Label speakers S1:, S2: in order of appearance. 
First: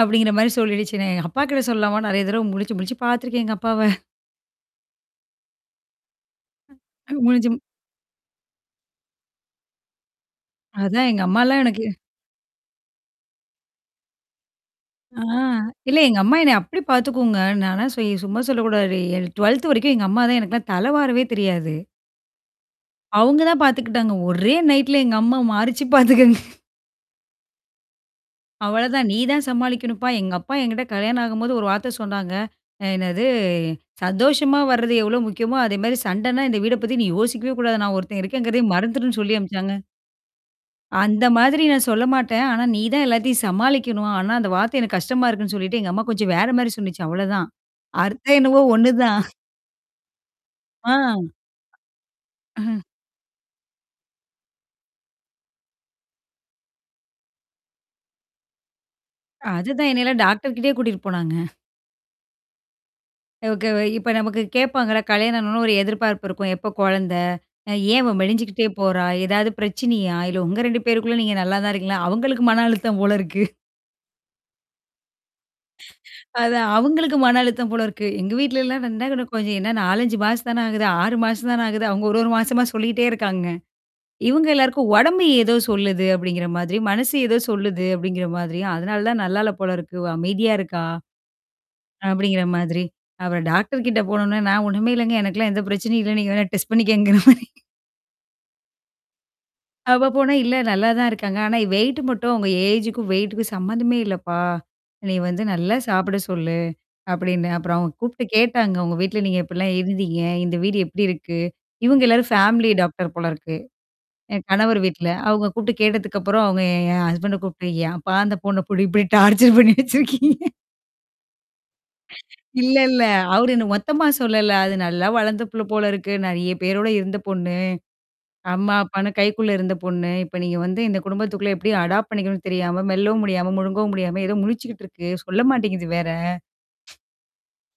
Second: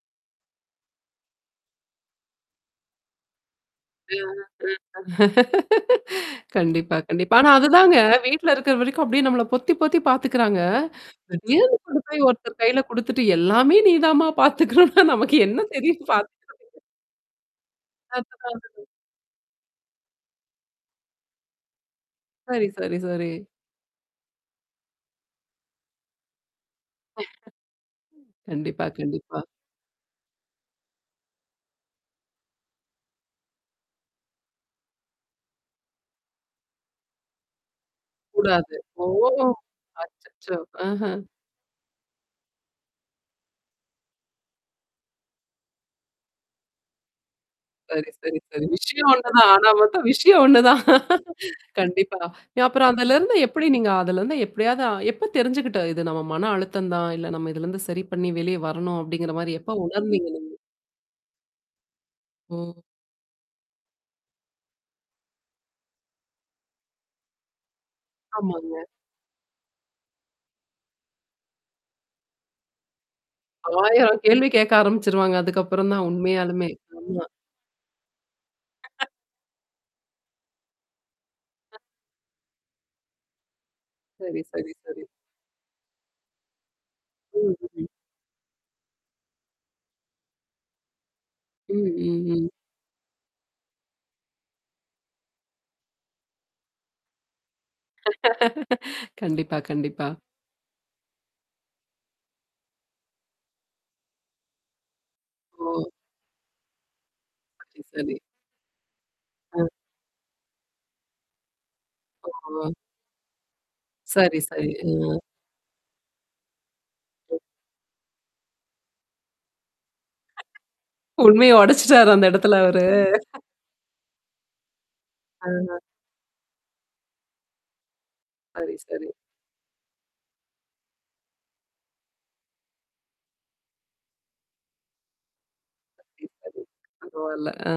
S1: அப்படிங்கிற மாரி சொல்லிடுச்சு. நான் எங்க அப்பாக்கிட்ட சொல்லலாமா நெறைய தடவ முழிச்சு, முழிச்சு பார்த்துருக்கேன் எங்க அப்பாவ.
S2: அ அ கண்டிப்பா, கண்டிப்பா. ஆனா
S1: முழிச்சும்
S2: அதுதாங்க வீட்ல இருக்கிற வரைக்கும் அப்படியே நம்மள பொத்தி பொத்தி பார்த்துக்கறாங்க.
S1: அதான், எங்க அம்மாலாம்
S2: திடீர்னு
S1: எனக்கு
S2: கொண்டு போய் ஒருத்தர் கையில குடுத்துட்டு, எல்லாமே நீதாம்மா பார்த்துக்கணும்னா,
S1: ஆ.
S2: நமக்கு என்ன
S1: இல்ல
S2: தெரியும்?
S1: எங்க அம்மா
S2: பார்த்துக்க.
S1: என்ன அப்படி பார்த்துக்குங்க. நான்லாம் சொ சும்மா
S2: [unintelligible]
S1: சொல்லக்கூடாது. என் 12த் வரைக்கும் எங்க அம்மா தான் எனக்குல்லாம் தல வாறவே தெரியாது.
S2: சரி, சரி, சரி.
S1: அவங்க தான் பார்த்துக்கிட்டாங்க. ஒரே நைட்ல எங்க அம்மா மாருச்சு பார்த்துக்கங்க.
S2: கண்டிப்பா,
S1: அவ்வளோதான், நீ
S2: கண்டிப்பா.
S1: தான் சமாளிக்கணுப்பா. எங்க அப்பா என்கிட்ட கல்யாணம் ஆகும்போது ஒரு வார்த்த சொன்னாங்க. அ என்னது? சந்தோஷமா வர்றது எவ்வளோ முக்கியமோ, அதே மாரி சண்டன்னா இந்த வீட பத்தி நீ யோசிக்கவே கூடாது. நான் ஒருத்தன் இருக்கங்கிறதயே
S2: கூடாது. ஓ.
S1: மறந்துருன்னு சொல்லி அனுப்பச்சாங்க.
S2: அச்சச்சோ. ஆஹா.
S1: அந்த மாதிரி நான் சொல்ல மாட்டேன். ஆனா, நீ தான் எல்லாத்தையும் சமாளிக்கணும். ஆனா, அந்த வார்த்தை எனக்கு கஷ்டமா இருக்குன்னு சொல்லிட்டு, எங்க அம்மா கொஞ்சம் வேற மாரி சொன்னுச்சு, அவ்வளோதான்.
S2: சரி,
S1: அர்த்தம்
S2: சரி,
S1: என்னவோ
S2: சரி. விஷயம்
S1: ஒண்ணுதான்!
S2: ஒண்ணுதான். ஆனா மட்டும் விஷயம் ஒண்ணுதான்.
S1: ஆ.
S2: கண்டிப்பா.
S1: அஹ்ம்.
S2: அப்புறம் அதலருந்து எப்படி நீங்க அதலருந்து எப்படியாவது எப்ப தெரிஞ்சுக்கிட்ட இது நம்ம மன அழுத்தம் தான், இல்ல நம்ம இதிலருந்து சரி பண்ணி வெளியே வரணும், அப்படிங்கிற மாரி எப்ப
S1: அதுதான், என்னையெல்லாம்
S2: உணர்ந்தீங்க நீங்க?
S1: டாக்டர்கிட்டயே கூட்டிட்டு போனாங்க.
S2: ம்.
S1: ஓகே. இப்ப நமக்கு கேப்பாங்கள்ல, கல்யாணம் ஆனவொன்னே ஒரு எதிர்பார்ப்பு இருக்கும். எப்போ கொழந்த? ஏன் அவ மெலிஞ்சுக்கிட்டே
S2: ஆமாங்க.
S1: போறா? ஏதாவது பிரச்சனையா? இல்ல உங்க 2 பேருக்குள்ள நீங்க நல்லா தான் இருக்கீங்களா? அவங்களுக்கு மன அழுத்தம் போல இருக்கு!
S2: 1000 கேள்வி கேட்க ஆரம்பிச்சுருவாங்க அதுக்கப்புறம் தான்,
S1: அதான்,
S2: உண்மையாலுமே.
S1: அவங்களுக்கு
S2: ஆமா.
S1: மன அழுத்தம் போல இருக்கு. எங்க வீட்லலாம் நான் என்னனா கொஞ்சம் என்னா 4, 5 மாசம் தானே ஆகுது. 6 மாசம் தான ஆகுது. அவுங்க ஒரு 1 மாசமா சொல்லிட்டே இருக்காங்க.
S2: சரி,
S1: இவங்க
S2: சரி,
S1: எல்லாருக்கும்
S2: சரி.
S1: உடம்பு ஏதோ சொல்லுது அப்படிங்கிற மாதிரி, மனசு ஏதோ சொல்லுது
S2: ம்ஹ்ம்.
S1: அப்படிங்கிற மாதிரி. அதனால தான் நல்லால்ல போல இருக்கு அமைதியா இருக்கா,
S2: ம், ம்,
S1: அப்படிங்கிற
S2: ம்.
S1: மாதிரி. அப்புறம் டாக்டர் கிட்ட போனோனே நான் ஒண்ணுமே இல்லங்க. எனக்கெல்லாம் எந்த பிரச்சனையும் இல்ல. நீங்க வேணா டெஸ்ட் பண்ணிக்கங்கங்கற மாரி.
S2: கண்டிப்பா,
S1: அவ
S2: கண்டிப்பா.
S1: போனா "இல்ல நல்லா தான் இருக்காங்க. ஆனா வெயிட் மட்டும் அவுங்க ஏஜ்க்கும், வெயிட்டுக்கும் சம்மந்தமே இல்லப்பா. நீ வந்து நல்லா
S2: ஓ.
S1: சாப்பிட சொல்லு." அப்டின்னு. அப்புறம்
S2: சரி.
S1: அவங்க
S2: சரி.
S1: கூப்ட்டு கேட்டாங்க. உங்க வீட்ல நீங்க
S2: அ
S1: எப்டிலாம் இருந்தீங்க? இந்த வீடு எப்படி இருக்கு? இவங்க எல்லாரும்
S2: ஓ.
S1: ஃபேமிலி டாக்டர் போல இருக்கு.
S2: சரி,
S1: என்
S2: சரி.
S1: கணவர் வீட்ல.
S2: அ.
S1: அவுங்க கூப்ட்டு கேட்டதுக்கப்புறம், அவுங்க என் ஹஸ்பண்ட் கூப்ட்டு "ஏம்ப்பா அந்த பொண்ண போட்டு இப்படி டார்ச்சர் பண்ணி வச்சிருக்கீங்க."
S2: உண்மைய உடைச்சுட்டாரு அந்த இடத்துல
S1: இல்ல
S2: அவரு.
S1: இல்ல. அவரு என்ன மொத்தமா சொல்லல. அது நல்லா வளர்ந்த புள்ள
S2: ஆ.
S1: போல இருக்கு. நெறைய பேரோட இருந்த பொண்ணு. அம்மா,
S2: சரி, சரி.
S1: அப்பான்னு கைக்குள்ள இருந்த பொண்ணு. இப்ப நீங்க வந்து இந்த குடும்பத்துக்குள்ள எப்டி அடாப்ட் பண்ணிக்கணும்னு தெரியாம, மெல்லவும் முடியாம, முழுங்கவும் முடியாம ஏதோ முழிச்சுக்கிட்டு இருக்கு. சொல்ல மாட்டேங்குது வேற.
S2: சரி, சரி. பரவால்ல. ஆ.